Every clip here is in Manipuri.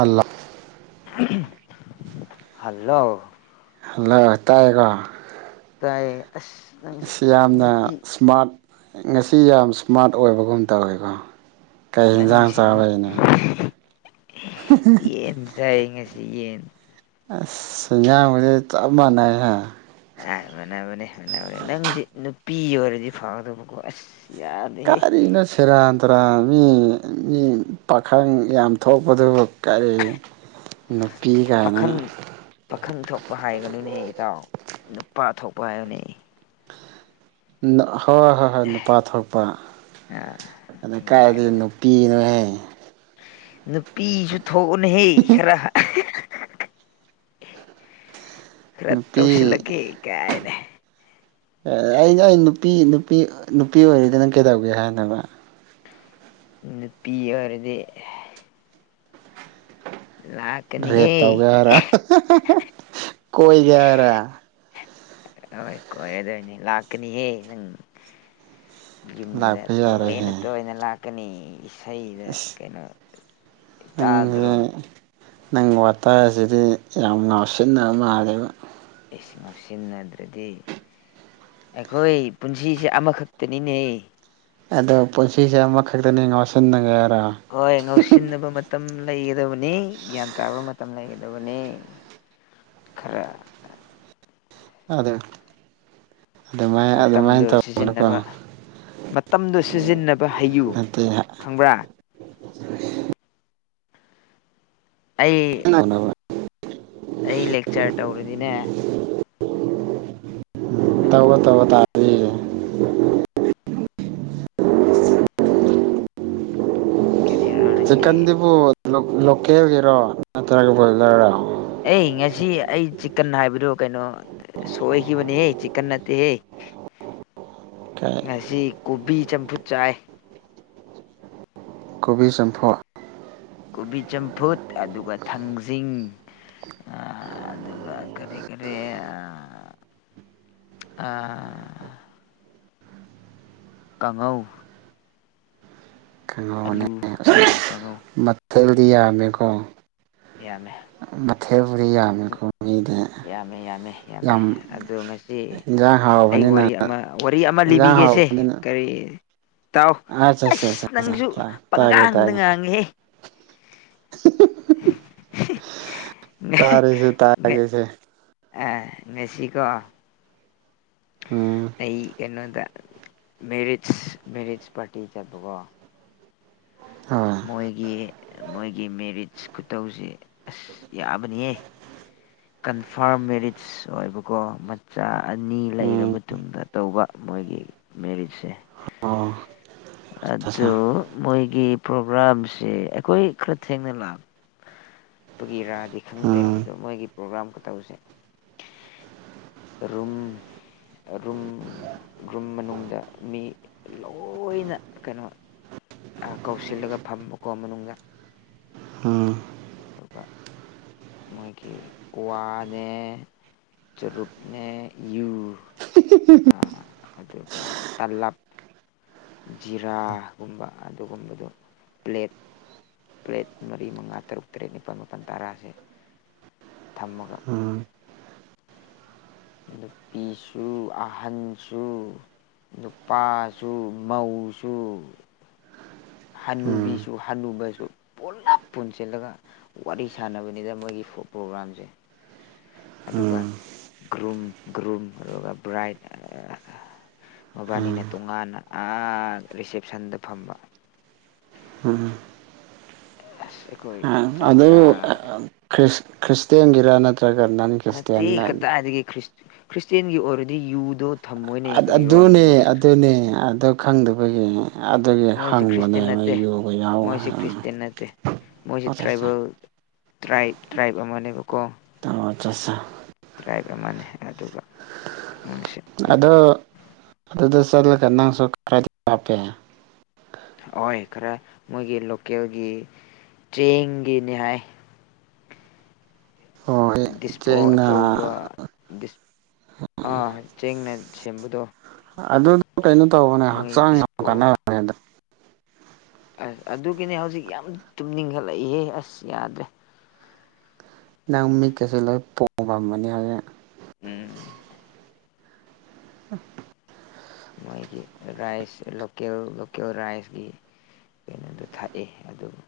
ꯑꯜꯂ ꯍꯜꯂꯣ ꯍꯜꯂꯣ ꯇꯑꯒꯣ ꯇꯥꯏꯌꯦ ꯑꯁ ꯅꯪ ꯌꯥꯝꯅ ꯅꯨꯄꯤ ꯏꯁꯃꯥꯔꯠ ꯉꯁꯤ ꯌꯥꯝ ꯏꯁꯃꯥꯔꯠ ꯑꯣꯏꯕꯒꯨꯝ ꯇꯧꯋꯦꯀꯣ ꯀꯩ ꯌꯦꯟꯖꯥꯡ ꯅꯪꯁꯤ ꯆꯥꯕꯩꯅꯣ ꯌꯦꯟ ꯆ ꯌꯦꯉꯁꯤ ꯌꯦꯟ ꯑꯁ ꯌꯥ ꯃ ꯆꯞꯃꯅ ꯍꯥꯏ ꯑ ꯃꯥꯟꯅꯕꯅꯦ ꯃꯥꯟꯅꯕꯅꯦ ꯅꯪꯁ ꯅꯨꯄꯤ ꯑꯣꯏꯔꯗꯤ ꯐꯥꯎꯒꯗꯕꯀꯣ ꯑꯁ ꯌꯥꯗꯦꯍꯦ ꯀꯥꯔꯤꯅ ꯁꯦꯔ ꯇꯔꯥ ꯃꯤ ꯃꯤ ꯄꯥꯈꯪ ꯌꯥꯝ ꯊꯣꯛꯄꯗꯨꯕꯨ ꯀꯔꯤ ꯅꯨꯄꯤ ꯀꯥꯏꯅ ꯄ ꯍꯥꯏꯒꯅꯨꯅꯦꯍ ꯏꯇꯥꯎ ꯅꯨꯄꯥ ꯊꯣꯛꯄ ꯍꯥꯏꯌꯨꯅꯦꯍ ꯑꯩ ꯑ ꯍꯣꯏ ꯍꯣꯏ ꯍꯣꯏ ꯍꯣꯏ ꯅꯨꯄꯥ ꯊꯣꯛꯄ ꯑꯥ ꯑꯗꯩ ꯀꯥꯏꯗꯤ ꯅꯨꯡꯉꯥꯏꯒꯗꯕꯅꯤ ꯅꯨꯄꯤꯅꯣꯍꯦ ꯅꯨꯄꯤꯁꯨ ꯊꯣꯛꯎꯅꯍꯦ ꯈꯔ ꯈꯔ ꯅꯨꯄꯤ ꯇꯧꯁꯤꯜꯂꯒꯦ ꯀꯥꯏꯅꯦ ꯑꯩꯅ ꯑꯩ ꯅꯨꯄꯤ ꯅꯨꯄꯤ ꯅꯨꯄꯤ ꯑꯣꯏꯔꯤꯗꯅꯪ ꯀꯩꯗꯧꯒꯦ ꯍꯥꯏꯅꯕ ꯅꯨꯄꯤꯄꯤ ꯑꯣꯏꯔꯗꯤ ꯔꯦ ꯂꯥꯛꯀꯅꯤꯍꯦ ꯇꯧꯒ ꯍꯔ ꯀꯣꯏꯒ ꯍꯔ ꯍꯣꯏ ꯀꯣꯏ ꯑꯗꯨ ꯑꯣꯏꯅꯦ ꯂꯥꯛꯀꯅꯤꯍꯦ ꯅꯪ ꯌꯨꯝꯗ ꯂꯥꯛꯄ ꯇꯣꯏꯅ ꯌꯥꯔꯣꯏꯍꯦ ꯇꯣꯏꯅ ꯂꯥꯛꯀꯅꯤ ꯏꯁꯩꯗ ꯑꯁ ꯀꯩꯅꯣ ꯏ ꯇꯗ꯭ꯔꯣ ꯅꯪꯁꯦ ꯅꯪ ꯋꯥꯇꯥ ꯑꯁꯤꯗꯤ ꯌꯥꯝ ꯉꯥꯎꯁꯤꯟꯅꯕ ꯃꯥꯜꯂꯦꯕ ꯑꯩꯁꯤꯡ ꯉꯞꯁꯤꯟꯅꯗ꯭ꯔꯗꯤ ꯑꯩꯈꯣꯏ ꯄꯨꯟꯁꯤꯁꯦ ꯑꯃꯈꯛꯇꯅꯤꯅꯦ ꯑꯗꯣ ꯄꯨꯟꯁꯤꯁꯦ ꯑꯃꯈꯛꯇꯅꯤ ꯉꯥꯎꯁꯤꯟꯅꯉꯦ ꯍꯣꯏ ꯉꯥꯎꯁꯤꯟꯅꯕ ꯃꯇꯝ ꯂꯩꯒꯗꯕꯅꯤ ꯒ꯭ꯌꯥꯟ ꯇꯥꯕ ꯃꯇꯝ ꯂꯩꯒꯗꯕꯅꯤ ꯈꯔꯦ ꯑꯗꯦ ꯃꯇꯝꯗꯨ ꯁꯤꯖꯤꯟꯅꯕ ꯃꯇꯝꯗꯨ ꯁꯤꯖꯤꯟꯅꯕ ꯍꯩꯌꯨ ꯅꯠꯇꯦ ꯈꯪꯕ꯭ꯔꯥ [inaudible] ꯑꯩ ꯑꯩ ꯂꯦꯛꯆꯔ ꯇꯧꯔꯗꯤꯅꯦ ꯅꯪ ꯇꯋ ꯇꯋꯥ ꯇꯥꯔ ꯀꯦꯔꯤꯌꯔ ꯂ ꯅꯪꯒꯤ ꯆꯤꯛꯀꯟꯗꯨꯕꯨ ꯂꯣꯀꯦꯜꯒꯤꯔꯣ ꯅꯠꯇ꯭ꯔꯒ ꯕꯣꯏꯖꯔꯔꯣ ꯑꯩ ꯉꯁꯤ ꯑꯩ ꯆꯤꯛꯀꯟ ꯍꯥꯏꯕꯗꯣ ꯀꯩꯅꯣ ꯁꯣꯏꯈꯤꯕꯅꯦꯍꯦ ꯆꯤꯛꯀꯟ ꯅꯠꯇꯦꯍꯦ ꯀꯩ ꯉꯁꯤ ꯀꯣꯕꯤ ꯆꯝꯐꯨꯠ ꯆꯥꯏ ꯀꯣꯕꯤ ꯆꯝꯐꯨ ꯀꯣꯕꯤ ꯆꯝꯐꯨꯠ ꯑꯗꯨꯒ ꯊꯥꯡꯖꯤꯡ ꯑꯗꯨꯒ ꯀꯔꯤ ꯀꯔꯤ ꯑꯥ ꯀꯥꯡꯉꯧ ꯀꯥꯡꯍꯧꯅꯦ ꯑꯂꯨ ꯑꯂꯨ ꯀꯥꯡꯉꯧ ꯃꯊꯦꯜꯗꯤ ꯌꯥꯝꯃꯦꯀꯣ ꯌꯥꯃꯦ ꯃꯊꯦꯜꯕꯨꯔꯤ ꯌꯥꯝꯃꯤꯀꯣ ꯃꯤꯗ ꯌꯥꯝꯃꯦ ꯌꯥꯝꯃꯦ ꯌꯥꯝꯃꯦ ꯌꯥꯝ ꯑꯗꯣ ꯉꯁꯤ ꯏꯟꯖꯥꯡ ꯍꯥ ꯑꯩ ꯋꯥꯔꯤ ꯑꯃ ꯋꯥꯔꯤ ꯑꯃ ꯂꯤꯕꯤꯒꯦꯁꯦ ꯍꯥꯎꯕꯅꯤꯅ ꯀꯔꯤ ꯇꯥꯎ ꯑꯆꯥ ꯑꯆꯥ ꯑꯁ ꯅꯪꯁꯨ ꯑꯆꯥ ꯇꯥꯒꯦ ꯄꯪꯉꯥꯡꯗ ꯇꯥꯒꯦ ꯉꯥꯡꯉꯦꯍꯦ [inaudible] ꯇꯥꯔꯦꯁꯦ ꯇꯥꯒꯦꯁ ꯃꯦꯛꯦꯛꯁꯤꯀꯣ ꯎꯝ ꯑꯩ ꯀꯩꯅꯣꯗ ꯃꯦꯔꯤꯖ ꯃꯦꯔꯤꯠꯖ ꯄꯥꯔꯇꯤ ꯆꯠꯄꯀꯣ ꯍꯣꯏ ꯃꯣꯏꯒꯤ ꯃꯣꯏꯒꯤ ꯃꯦꯔꯤꯠꯁ ꯈꯨꯇꯧꯁꯦ ꯑꯁ ꯌꯥꯕꯅꯤꯌꯦ ꯀꯟꯐꯥꯔꯝ ꯃꯦꯔꯤꯠ ꯑꯣꯏꯕꯀꯣ ꯃꯆꯥ ꯑꯅꯤ ꯂꯩꯔꯕ ꯎꯝ ꯃꯇꯨꯡꯗ ꯇꯧꯕ ꯃꯣꯏꯒꯤ ꯃꯦꯔꯤꯠꯁꯦ ꯑꯣ ꯑꯗꯨ ꯑꯆꯥ ꯃꯣꯏꯒꯤ ꯄ꯭ꯔꯣꯒ꯭ꯔꯥꯝꯁꯦ ꯑꯩꯈꯣꯏ ꯈꯔ ꯊꯦꯡꯅ ꯂꯥꯛ ꯒꯤ ꯔꯥꯗꯤ ꯈꯪꯗꯦ ꯎꯝ ꯑꯗꯣ ꯃꯣꯏꯒꯤ ꯄ꯭ꯔꯣꯒ꯭ꯔꯥꯝꯒ ꯇꯧꯁꯦ ꯔꯨꯝ ꯔꯨꯝ ꯔꯨꯝ ꯃꯅꯨꯡꯗ ꯃꯤ ꯂꯣꯏꯅ ꯀꯩꯅꯣ ꯀꯧꯁꯤꯜꯂꯒ ꯐꯝꯕꯀꯣ ꯃꯅꯨꯡꯗ ꯎꯝ ꯑꯗꯨꯒ ꯃꯣꯏꯒꯤ ꯀꯋꯥꯅꯦ ꯆꯔꯨꯛꯅꯦ ꯌꯨ ꯑꯗꯨꯒ ꯇꯥꯂꯥꯞ ꯖꯤꯔꯥꯒꯨꯝꯕ ꯑꯗꯨꯒꯨꯝꯕꯗꯨꯣ ꯄ꯭ꯂꯦꯠ ꯇꯔꯦꯠ ꯃꯔꯤ ꯃꯉꯥ ꯇꯔꯨꯛ ꯇꯔꯦꯠ ꯅꯤꯄꯥꯜ ꯃꯥꯄꯜ ꯇꯔꯥꯥꯁꯦ ꯑ ꯅꯨꯄꯤꯁꯨ ꯑꯍꯟꯁꯨ ꯑꯄꯥꯁꯨ ꯃꯧꯁꯨ ꯎꯝ ꯍꯜꯂꯨꯕꯤꯁꯨ ꯍꯜꯂꯨꯕꯁꯨ ꯄꯨꯂꯞ ꯄꯨꯟꯁꯤꯜꯂꯒ ꯋꯥꯔꯤ ꯁꯥꯟꯅꯕꯅꯤꯗ ꯃꯣꯏꯒꯤ ꯄ꯭ꯔꯣꯒꯒꯥꯝꯁꯦ ꯑꯗꯨꯒ ꯎꯝ ꯒ꯭ꯔꯨꯝ ꯒ꯭ꯔꯨꯝ ꯑꯗꯨꯒ ꯕ꯭ꯔꯥꯏꯠ ꯃꯕꯥꯅꯤꯅ ꯇꯣꯉꯥꯟꯅ ꯔꯤꯁꯦꯞꯁꯟꯗ ꯐꯝꯕ ꯎꯝ ꯑ ꯑꯗꯨ ꯈ꯭ꯔꯤꯁꯇꯦꯟꯒꯤꯔ ꯅꯠꯇ꯭ꯔ ꯆꯒꯔ ꯅꯟ ꯀꯁꯇ ꯅꯠꯇꯦ ꯑ ꯀꯗꯥꯏꯗꯒꯤ ꯈ꯭ꯔꯤꯁꯇꯦꯟꯒꯤ ꯑꯣꯏꯔꯗꯤ ꯌꯨꯗꯣ ꯊꯝꯃꯣꯏꯅꯦ ꯀꯔꯤꯔꯣ ꯑꯗꯨꯅꯦ ꯅꯪꯁꯨ ꯑꯁ ꯑꯗꯨꯅꯦ ꯑ ꯈꯪꯗꯕꯒꯤ ꯑꯗꯨꯗꯒꯤ ꯃꯣꯏꯁꯦ ꯈ꯭ꯔꯤꯁꯇꯦꯟ ꯍꯪꯕꯅꯦꯕꯣꯏ ꯅꯠꯇꯦ ꯌꯣꯒ ꯌꯥꯎꯋ ꯃꯣꯏꯁꯦ ꯈ꯭ꯔꯤꯁꯇꯦꯟ ꯅꯠꯇꯦ ꯃꯣꯏꯁꯦ ꯇ꯭ꯔꯥꯏꯕꯦꯜ ꯇ꯭ꯔ ꯇ꯭ꯔꯥꯏꯕ ꯑꯃꯅꯦꯕꯀꯣ ꯑꯣꯆꯥꯠ ꯇ꯭ꯔꯥꯏꯕ ꯑꯃꯅꯤ ꯑꯗꯨꯒꯣꯏ ꯑꯗꯣ ꯑꯗꯨꯗ ꯆꯠꯂꯒ ꯅꯪꯁꯨ ꯈꯔꯗꯤ ꯍꯥꯞꯄꯦ ꯑꯣꯏ ꯈꯔ ꯃꯣꯏꯒꯤ ꯂꯣꯀꯦꯜꯒꯤ ꯆꯦꯡꯒꯤꯅꯤ ꯍꯥꯏ ꯍꯣꯏ ꯗꯤꯁꯄꯣ ꯆꯦꯡꯅ ꯑꯆꯧꯕ ꯑꯥ ꯆꯦꯡꯅ ꯁꯦꯝꯕꯗꯣ ꯑꯗꯨꯗꯣ ꯀꯩꯅꯣ ꯇꯧꯕꯅꯦ ꯃꯣꯏ ꯍꯛꯆꯥꯡ ꯌꯥꯝ ꯗꯤꯁꯄꯣ ꯀꯥꯟꯔꯅꯦꯗ ꯑꯁ ꯑꯗꯨꯒꯤꯅꯦ ꯍꯧꯖꯤꯛ ꯌꯥꯝ ꯇꯨꯝꯅꯤꯡꯈꯠꯂꯛꯏꯍꯦ ꯑꯁ ꯌꯥꯗ꯭ꯔꯦ ꯅꯪ ꯃꯤ ꯀꯩꯁꯦ ꯂꯣꯏ ꯄꯣꯐꯝꯝꯕꯅꯤ ꯍꯧꯖꯤꯦ ꯎꯝ ꯑ ꯃꯣꯏꯒꯤ ꯔꯥꯏꯁ ꯂꯣꯦꯜ ꯂꯣꯀꯦꯜ ꯔꯥꯏꯁꯀꯤ ꯀꯩꯅꯣꯗꯣ ꯊꯥꯛꯑꯦ ꯑꯗꯨꯕꯨ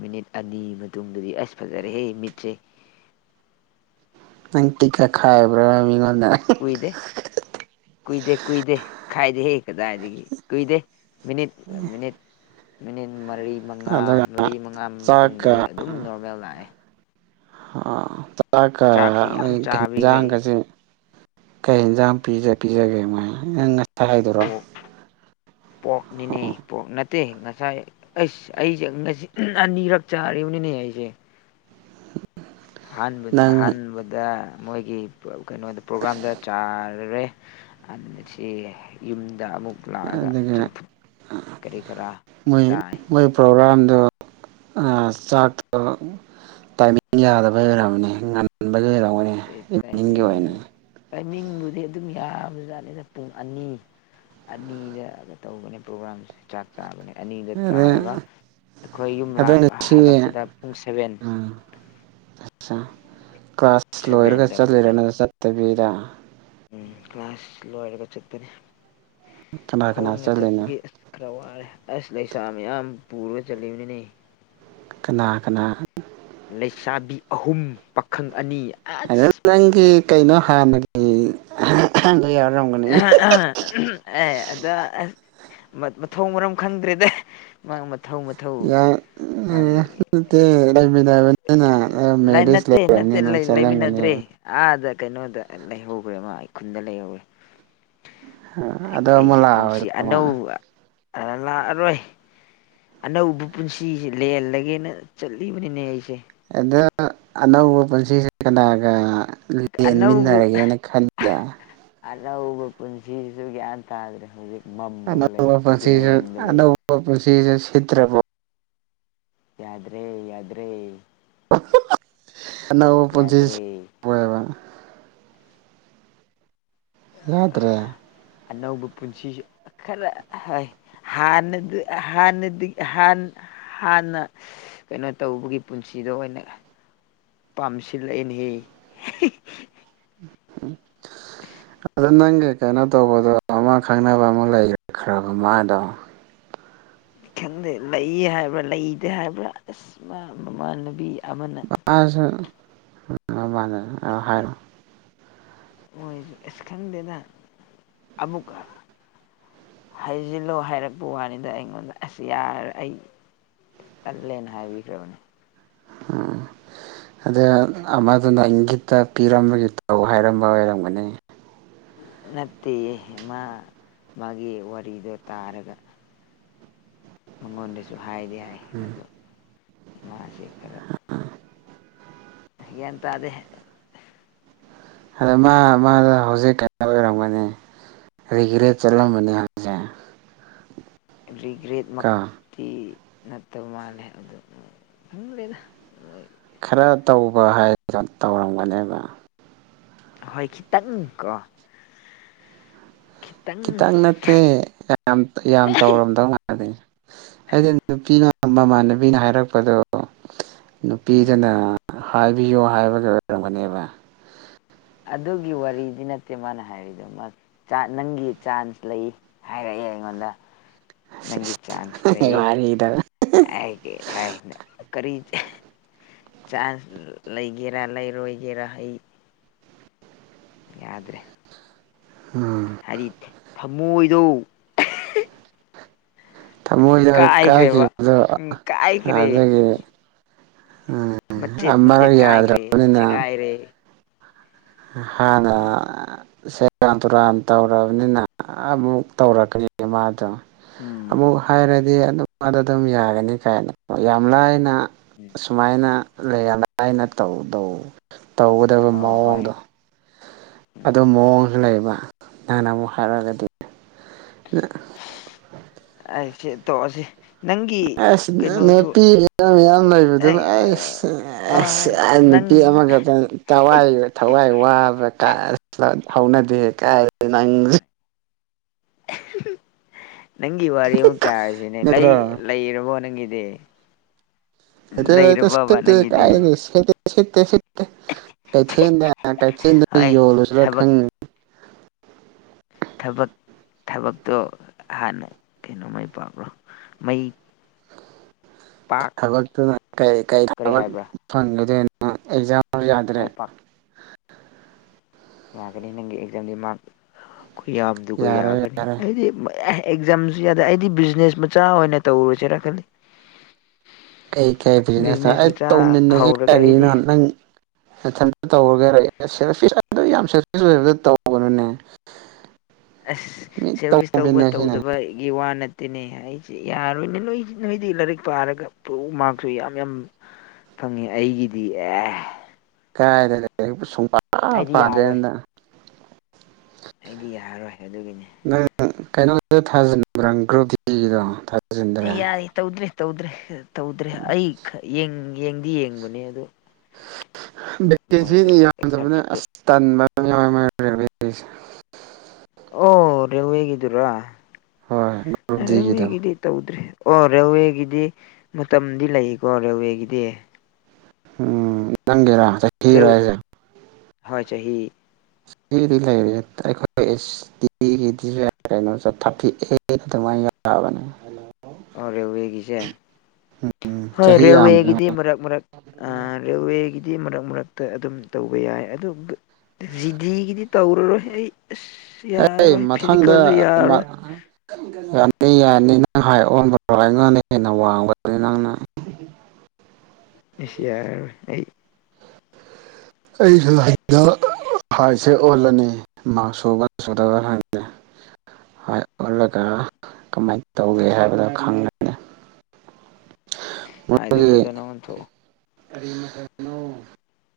ꯃꯤꯅꯤꯠ ꯑꯅꯤ ꯃꯇꯨꯡꯗꯗꯤ ꯑꯁ ꯐꯖꯔꯦꯍꯦ ꯃꯤꯠꯁꯦ ꯅꯪ ꯇꯤꯀꯥ ꯈꯥꯏꯕ꯭ꯔ ꯃꯤ ꯀꯨꯏꯗꯦ ꯀꯨꯏꯗꯦ ꯀꯨꯏꯗꯦ ꯈꯥꯏꯗꯦ ꯍꯦꯛ ꯀꯗꯥꯏꯗꯒꯤ ꯀꯨꯏꯗꯦ ꯃꯤꯅꯤꯠ ꯃꯤꯅꯤꯠ ꯃꯤꯅꯤꯠ ꯃꯔꯤ ꯃꯉꯥ ꯑꯗꯨꯒ ꯃꯔꯤ ꯃꯉꯥ ꯃꯇꯨꯡꯗꯗꯤ ꯆꯥꯛꯀ ꯑꯗꯨꯝ ꯅꯣꯔꯃꯦꯜ ꯂꯥꯛꯑꯦ ꯑ ꯆꯥꯛꯀ ꯆꯥꯛꯁꯤ ꯌꯥꯝ ꯅꯣꯏ ꯆꯥꯕꯤꯈ꯭ꯔꯦ ꯑꯩ ꯍꯤꯟꯖꯥꯡꯒꯁꯦ ꯀꯩ ꯌꯦꯟꯖꯥꯡ ꯄꯤꯖꯒꯦꯃꯥꯏꯅ ꯅꯪ ꯉꯁ ꯍꯥꯏꯗꯔꯣ ꯑꯣꯛ ꯄꯣꯛꯅꯤꯅꯦ ꯄꯣꯛ ꯅ ꯠꯇꯦ ꯉꯁꯥꯏ ꯑꯁ ꯑꯩꯁꯦ ꯉꯁꯤ ꯑꯅꯤꯔꯛ ꯆꯥꯔꯤꯕꯅꯤꯅꯦ ꯑꯩꯁꯦ ꯑꯍꯥꯟꯕꯗ ꯅꯪ ꯑꯍꯥꯟꯕꯗ ꯃꯣꯏꯒꯤ ꯀꯩꯅꯣꯗ ꯄ꯭ꯔꯣꯒ꯭ꯔꯥꯝꯗ ꯆꯥꯔꯔꯦ ꯁꯤ ꯌꯨꯝ ꯗ ꯑꯃꯨꯛ ꯂꯥꯛꯑꯒ ꯑꯗꯨꯒ ꯆꯝꯐꯨ ꯀꯔꯤ ꯀꯔꯥ ꯃꯣꯏ ꯆꯥꯏ ꯃꯣꯏ ꯄ꯭ꯔꯣꯒ꯭ꯔꯥꯝꯗꯣ ꯆꯥꯛꯇꯣ ꯇꯥꯏꯃꯤꯡ ꯌꯥꯗꯕꯩ ꯑꯣꯏꯔꯝꯕꯅꯦ ꯉ ꯑꯗꯨ ꯂꯩꯔꯝꯒꯅꯤꯅꯤꯡꯒꯤ ꯑꯣꯏꯅ ꯇꯥꯏꯃꯤꯡ ꯇꯥꯏꯃꯤꯡꯕꯨꯗꯤ ꯑꯗꯨꯝ ꯌꯥꯝꯕꯁꯨꯖꯥꯠꯅꯤꯗ ꯄꯨꯡ ꯑꯅꯤ ꯑꯅꯤꯗ ꯇꯧꯕꯅꯦ ꯄ꯭ꯔꯣꯒ꯭ꯔꯥꯝꯁ ꯆꯥꯛ ꯆꯥꯕꯅꯦ ꯑꯅꯤꯗ ꯑꯗ ꯇꯥꯔꯒ ꯑꯩꯈꯣꯏ ꯌꯨꯝ ꯑꯗꯨ ꯍꯜꯂꯛꯄꯗ ꯄꯨꯡ ꯁꯕꯦꯟ ꯑ ꯀ꯭ꯂꯥꯁ ꯂꯣꯏꯔꯒ ꯁꯚꯦꯟꯗ ꯑꯃꯨꯛ ꯆꯥꯏ ꯆꯠꯂꯤꯔꯅ ꯆꯠꯇꯕꯤꯔ ꯎꯝ ꯀ꯭ꯂꯥꯁ ꯂꯣꯏꯔꯒ ꯆꯄꯅꯤ ꯀꯅꯥ ꯀꯅꯥ ꯈꯣꯡꯅ ꯆꯠꯂꯤꯅꯣ ꯆꯠꯄꯒꯤ ꯑꯁ ꯈꯔ ꯋꯥꯔꯦ ꯑꯁ ꯂꯩꯁꯥ ꯃꯌꯥꯝ ꯄꯨꯔꯒ ꯆꯠꯕꯅꯤꯅꯦ ꯀꯅꯥ ꯀꯅꯥ ꯂꯩꯁꯥꯕꯤ ꯑꯍꯨꯝ ꯄꯥꯈꯪ ꯑꯅꯤ ꯑꯗꯨ ꯑꯁ ꯅꯪꯒꯤ ꯀꯩꯅꯣ ꯍꯥꯟꯅꯒꯤ ꯌꯥꯎꯔꯝꯒꯅꯤ ꯑꯦ ꯑꯗ ꯑꯁ ꯃꯊꯣꯡ ꯃꯔꯝ ꯈꯪꯗ꯭ꯔꯦꯗ ꯃꯊꯧ ꯃꯊꯧ ꯃꯥꯒꯤ ꯌꯥꯃꯤꯗꯥ ꯃꯦꯔꯤ ꯑꯦ ꯂꯩꯃꯤꯟꯅꯗ꯭ꯔꯦ ꯑꯥꯗ ꯀꯩꯅꯣꯗ ꯂꯩꯍꯧꯧꯕ꯭ꯔꯦ ꯃꯥ ꯑꯩ ꯈꯨꯟꯗ ꯂꯩꯍꯧꯋꯦ ꯑꯗꯣ ꯑꯃꯨꯛ ꯑꯩꯁꯦ ꯄꯨꯟꯁꯤ ꯂꯥꯛꯑꯣꯏꯗꯕ ꯑꯅꯧꯕ ꯂꯥꯛꯑꯔꯣꯏ ꯑꯅꯧꯕ ꯄꯨꯟꯁꯤꯁꯦ ꯂꯍꯦꯜꯂꯒꯦꯅ ꯆꯠꯂꯤꯕꯅꯤꯅꯦ ꯑꯩꯁꯦ ꯑꯗꯣ ꯑꯅꯧꯕ ꯄꯨꯟꯁꯤꯁꯤꯦ ꯀꯅꯥꯒ ꯂꯦꯟꯃꯤꯟꯅꯔꯒꯦꯅ ꯈꯟꯂꯂꯦ ꯑꯔꯧꯕ ꯄꯨꯟꯁꯤꯁꯨ ꯒ꯭ꯌꯥꯟ ꯇꯥꯗ꯭ꯔꯦ ꯍꯧꯖꯤꯛ ꯃꯝꯃꯒ ꯂꯩ ꯑꯅꯧꯕ ꯄꯨꯟꯁꯤꯁꯨ ꯕ꯭ꯂꯦꯡꯗ ꯂꯩ ꯑꯅꯧꯕ ꯄꯨꯟꯁꯤꯁꯨ ꯁꯤꯠꯇ꯭ꯔꯕꯣ ꯌꯥꯗ꯭ꯔꯦ ꯌꯥꯗ꯭ꯔꯦ ꯍꯩꯅ ꯄꯆ ꯌꯥꯗ꯭ꯔꯦ ꯄꯦꯕ ꯌꯥꯗ꯭ꯔ ꯑꯅꯧꯕ ꯄꯨꯟꯁꯤꯁꯨ ꯈꯔ ꯍꯥꯏ ꯍꯅ ꯍꯥꯟꯅꯗꯤ ꯍꯥꯟꯅ ꯀꯩꯅꯣ ꯇꯧꯕꯒꯤ ꯄꯨꯟꯁꯤ ꯁꯤꯗ ꯑꯣꯏꯅ ꯄꯥꯝꯁꯤꯜꯂꯛꯑꯦꯅꯦꯍꯦ ꯎꯝ ꯑꯗꯣ ꯅꯪꯒꯤ ꯀꯩꯅꯣ ꯇꯧꯕꯗꯣ ꯑꯃ ꯈꯪꯅꯕ ꯑꯃ ꯂꯩꯈ꯭ꯔꯦꯈ꯭ꯔꯕ ꯃꯥꯗꯣ ꯈꯪꯗꯦ ꯂꯩ ꯍꯥꯏꯕ꯭ꯔꯥ ꯂꯩꯗꯦ ꯍꯥꯏꯕ꯭ꯔꯥ ꯑꯁ ꯃꯃꯥꯟꯅꯕꯤ ꯑꯃꯅ ꯑꯁ ꯑ ꯍꯥꯏꯔꯣ ꯈꯣꯏ ꯏꯁꯁꯀꯔꯗꯅ [inaudible] ꯑꯕꯣꯛ ꯀ ꯍꯩꯖꯤꯜꯂꯣ ꯍꯥꯏꯔꯛꯄ ꯋꯥꯅꯤꯗ ꯑꯩꯉꯣꯟꯗ ꯑꯁ ꯌꯥꯔ ꯑꯩ ꯇꯠꯂꯦꯅ ꯍꯥꯏꯕꯤꯈ꯭ꯔꯕꯅꯤ ꯎꯝ ꯑꯗ ꯑꯃꯗꯨꯅ ꯑꯩꯒꯤꯇ ꯄꯤꯔꯝꯕꯒꯤ ꯇꯧ ꯍꯥꯏꯔꯝꯕ ꯑꯣꯏꯔꯝꯒꯅꯤ ꯅꯠꯇꯦꯌꯦ ꯃꯥ ꯃꯥꯒꯤ ꯋꯥꯔꯤꯗꯣ ꯇꯥꯔꯒ ꯃꯉꯣꯔꯤ ꯁꯨꯍ ꯍꯥꯏꯗ ꯎꯝ ꯃꯥ ꯆꯠ ꯈꯔ ꯌꯦꯟꯇꯥꯗ ꯑꯗ ꯃꯥ ꯃꯥꯗ ꯍꯧꯖꯤꯛ ꯀꯩꯅ ꯑꯣꯏꯔꯝꯒꯅꯤ ꯔꯤꯒ꯭ꯔꯥ ꯆꯠꯂꯝꯃꯅꯤ ꯍꯧꯁꯦ ꯔꯤꯒ꯭ꯔꯦꯠꯃꯛꯇꯤ ꯅꯠꯇꯕ ꯃꯥꯜꯂꯦ ꯑꯗꯨ ꯎ ꯂꯩꯗ ꯈꯔ ꯇꯧꯕ ꯍꯥꯏꯗ ꯇꯧꯔꯝꯒꯅꯦꯕ ꯍꯣꯏ ꯈꯤꯇꯪ ꯀꯣ ꯈꯤꯇꯪ ꯅꯠꯇꯦ ꯌꯥꯝ ꯌꯥꯝ ꯇꯧꯔꯝꯗꯧ ꯑꯩꯗꯤ ꯅꯨꯄꯤꯅ ꯃꯃꯥꯟꯅꯕꯤꯅ ꯍꯥꯏꯔꯛꯄꯗꯣ ꯎꯝ ꯅꯨꯄꯤꯗꯅ ꯍꯥꯏꯕꯤꯌꯣ ꯍꯥꯏꯕꯒꯤ ꯑꯣꯏꯔꯝꯒꯅꯦꯕ ꯑꯗꯨꯒꯤ ꯋꯥꯔꯤꯗꯤ ꯅꯠꯇꯦ ꯃꯥꯅ ꯍꯥꯏꯔꯤꯗꯣ ꯃꯥ ꯅꯪꯒꯤ ꯆꯥꯟꯁ ꯂꯩ ꯍꯥꯏꯔꯛꯏ ꯏꯉꯣꯗ ꯅꯪꯒꯤ ꯆꯥꯥꯟꯁ ꯂꯩ ꯋꯥꯔꯤꯗꯣ ꯍꯦ ꯈꯔꯤ ꯆꯥꯟꯁ ꯂꯩꯒꯦꯔꯥ ꯂꯩꯔꯣꯏꯒꯦꯔꯥ ꯑꯩ ꯌꯥꯗ꯭ꯔꯦ ꯑꯝ ꯍꯥꯏꯗꯤ ꯊꯃꯣꯏꯗꯣ ꯊꯃꯣꯏꯗ ꯀꯥꯏꯈ꯭ꯔꯦꯕ ꯀꯥꯏꯈꯤꯕꯗꯣ ꯎꯝ ꯀꯥꯏꯈ꯭ꯔꯦ ꯑꯗꯒꯤ ꯃꯆꯦꯠ ꯃꯆꯦꯠ ꯀꯥꯏꯈ꯭ꯔꯦ ꯌꯥꯗ꯭ꯔꯕꯅꯤꯅ ꯁꯦꯒꯥꯏꯔꯦ ꯍꯅꯥ ꯁꯦꯔꯥꯟ ꯇꯨꯔꯥꯟ ꯇꯧꯔꯕꯅꯤꯅ ꯑꯃꯨꯛ ꯇꯧꯔꯛꯀꯅꯤ ꯃꯥꯗꯣ ꯎꯝ ꯑꯃꯨꯛ ꯍꯥꯏꯔꯗꯤ ꯑꯗꯨ ꯃꯥꯗ ꯑꯗꯨꯝ ꯌꯥꯒꯅꯤ ꯀꯥꯏꯅ ꯌꯥꯝ ꯂꯥꯏꯅ ꯁꯨꯃꯥꯏꯅ ꯂꯩꯑꯥꯏꯅꯧ ꯇꯧꯒꯗꯕ ꯑꯣ ꯍꯣꯏ ꯃꯑꯣꯡꯗꯣ ꯑꯗꯨ ꯃꯑꯣꯡꯁꯨ ꯂꯩꯕ ꯅꯪꯅ ꯑꯃꯨꯛ ꯍꯥꯏꯔꯛꯒꯗꯤ ꯑ [inaudible] ꯁꯦ ꯇꯣꯑꯁꯤ ꯑꯁ ꯅꯨꯄꯤ ꯌꯥꯝꯌꯥꯝ ꯂꯩꯕ ꯑꯗꯨ ꯑꯩꯁ ꯑꯩ ꯑꯁ ꯅꯪ ꯅꯨꯄꯤ ꯑꯃꯈꯛꯇꯪ ꯇꯋꯥꯏ ꯊꯋꯥꯏ ꯋꯥꯕ ꯀꯥꯁꯂ ꯍꯧꯅꯗꯦ ꯀꯥꯏ ꯅꯪ ꯅꯪꯒꯤ ꯋꯥꯔꯤ ꯑꯃꯨꯛ ꯇꯥꯔꯤꯁꯤꯅꯦ ꯂꯩ ꯅꯠꯇ꯭ꯔꯣ ꯂꯩꯔꯕꯣ ꯅꯪꯒꯤꯗꯤ ꯍꯇꯦꯇ ꯂꯩꯔꯕꯕ ꯅꯪꯒꯤꯗꯤ ꯀꯥꯏꯦꯇ [inaudible] ꯁꯤꯠꯇꯦ ꯁꯤꯠꯇꯦ ꯀꯩꯊꯦꯟꯗ ꯀꯩꯊꯦꯜꯗ ꯍꯣꯏ ꯌꯣꯜꯂꯨꯁꯤꯔ ꯊꯕꯛ ꯈꯪꯉ ꯊꯕꯛ ꯊꯕꯛꯇꯣ ꯍꯥꯟꯅ ꯀꯩꯅꯣꯃꯥꯏ ꯄꯥꯛꯄ꯭ꯔꯣ ꯃꯩ ꯄꯥꯛ ꯊꯕꯛꯇꯨ ꯀꯩ ꯀꯔꯤ ꯊꯕꯛ ꯐꯪꯒꯗꯣꯏꯅꯣꯥ ꯑꯦꯖꯝ ꯌꯥꯗ꯭ꯔꯦ ꯃꯥꯏ ꯄꯥꯛ ꯌꯥꯒꯅꯤ ꯅꯪꯒꯤ ꯑꯦꯛꯖꯥꯝꯗꯤ ꯃꯥꯔꯛ ꯑꯩ ꯌꯥꯕꯗꯨꯒ ꯌꯥꯔꯣꯏ ꯌꯥꯒꯅꯤ ꯌꯥꯔꯣꯏ ꯑꯩꯗꯤ ꯑꯦ ꯑꯦꯛꯖꯥꯝꯁꯨ ꯌꯥꯗꯦ ꯑꯩꯗꯤ ꯕꯤꯖꯤꯅꯦꯁ ꯃꯆꯥ ꯑꯣꯏꯅ ꯇꯧꯔꯨꯁꯤꯔꯀꯜꯂꯤ ꯑꯩ ꯀꯩ ꯕꯤꯖꯤꯅꯦꯁꯇ ꯑꯩ ꯇꯧꯃꯤꯟꯅ ꯍꯧꯔꯒ ꯑꯩꯗꯤ ꯀꯔꯤꯅꯣ ꯅꯪ ꯊꯟꯇ ꯇꯧꯔꯒꯦ ꯌꯥꯝ ꯑꯣꯏꯕ ꯇꯧꯒꯅꯨꯅꯦ ꯑꯁ ꯃꯤ ꯁꯦꯜ ꯑꯣꯐꯤꯁ ꯇꯧꯕ ꯇꯧꯃꯤꯟꯅꯁꯤꯅꯦ ꯇꯧꯗꯕꯒꯤ ꯋꯥ ꯅ ꯇꯤꯅꯦ ꯑꯩꯁꯦ ꯌꯥꯔꯣꯏꯅꯦ ꯅꯣꯏ ꯅꯣꯏꯗꯤ ꯂꯥꯏꯔꯤꯛ ꯄꯥꯔꯒ ꯄꯨꯛꯎ ꯃꯥꯔꯛꯁꯨ ꯌꯥꯝ ꯌꯥꯝ ꯐꯪꯉꯤ ꯑꯩꯒꯤꯗꯤ ꯑꯦ ꯀꯥꯏꯗ ꯁꯨꯡꯕ ꯑꯩꯗꯤ ꯌꯥꯔꯣꯏ ꯄꯥꯗꯦꯅ ꯑꯩꯗꯤ ꯌꯥꯔꯔꯣꯏ ꯑꯗꯨꯒꯤꯅꯤ ꯀꯩꯅꯣꯗꯨꯗ ꯊꯥꯖꯟꯕ꯭ꯔꯥ ꯒ꯭ꯔꯨꯞꯇꯤꯗꯣ ꯑꯦ ꯌꯥꯏ ꯇꯧꯗ꯭ꯔꯦ ꯇꯧꯗ꯭ꯔꯦ ꯇꯧꯗ꯭ꯔꯦ ꯑꯩ ꯌꯦꯡꯗꯤ ꯌꯦꯡꯕꯅꯦ ꯑꯗꯣ ꯚꯦꯀꯦꯟꯁꯤꯗꯤ ꯌꯥꯝꯗꯕꯅ ꯁꯥꯔꯇꯤꯐꯤꯀꯦꯠ ꯑꯁ ꯇꯟꯕꯁ ꯑꯣ ꯔꯦꯜꯋꯦꯒꯤꯗꯨꯔꯥ ꯍꯣꯏ ꯒ꯭ꯔꯨꯞ ꯗꯤꯒꯤꯗꯣ ꯔꯦꯜꯋꯦꯒꯤꯗꯤ ꯇꯧꯗ꯭ꯔꯔꯤ ꯑꯣ ꯔꯦꯜꯋꯦꯒꯤꯗꯤ ꯃꯇꯝꯗꯤ ꯂꯩꯀꯣ ꯔꯦꯜꯋꯦꯒꯤꯗꯤ ꯎꯝ ꯅꯪꯒꯦꯔ ꯊꯔꯦꯁꯦ ꯍꯥꯏꯣꯏ ꯆꯍꯤ ꯆꯍꯤ ꯁꯤꯗꯤ ꯂꯩꯔꯤꯁꯦ ꯑꯩꯈꯣꯏ ꯑꯦꯁ ꯇꯤꯒꯤ ꯗꯤ ꯀꯩꯅꯣꯁ ꯊꯥꯔꯇꯤ ꯑꯦ ꯑꯗꯨꯃꯥꯏꯅ ꯕꯅꯤ ꯔꯦꯋꯦꯒꯤꯁꯦ ꯎꯝ ꯍꯣꯏ ꯆꯍꯤ ꯌꯥꯝꯕꯅꯦ ꯔꯦꯜꯋꯦꯒꯤꯗꯤ ꯃꯔꯛ ꯃꯔꯛ ꯔꯦꯜꯋꯦꯒꯤꯗꯤ ꯃꯔꯛ ꯃꯔꯛꯇ ꯑꯗꯨꯝ ꯇꯧꯕ ꯌꯥꯏ ꯑꯗꯨꯒ ꯖꯤꯗꯤꯒꯤꯗꯤ ꯇꯧꯔꯔꯣꯏꯍ ꯑꯦ ꯃꯊꯪꯗ ꯌꯥꯔꯔꯣꯏ ꯌꯥꯝꯃꯤꯉꯏ ꯅꯪ ꯍꯥꯏ ꯑꯣꯟꯕ ꯉꯗ ꯍꯦꯟꯅ ꯋꯥꯡꯕꯗꯨꯅꯤ ꯅꯪꯅ ꯅꯨꯡꯁꯤꯌꯥꯔ ꯑꯩ ꯑꯩꯁꯨ ꯍꯗ ꯍꯥꯏꯁꯦ ꯑꯣꯜꯂꯅꯤ ꯃꯍꯥꯛ ꯁꯨꯕ꯭ꯔ ꯁꯨꯗꯕ ꯍꯥꯏꯗꯤ ꯑꯣꯜꯂꯒ ꯀꯃꯥꯏꯅ ꯇꯧꯒꯦ ꯍꯥꯏꯕꯗꯣ ꯈꯪꯒꯅꯤ ꯍꯥꯏꯗ ꯐꯗ ꯅ ꯋꯥꯟ ꯊ ꯀꯔꯤ ꯃꯈꯅꯣ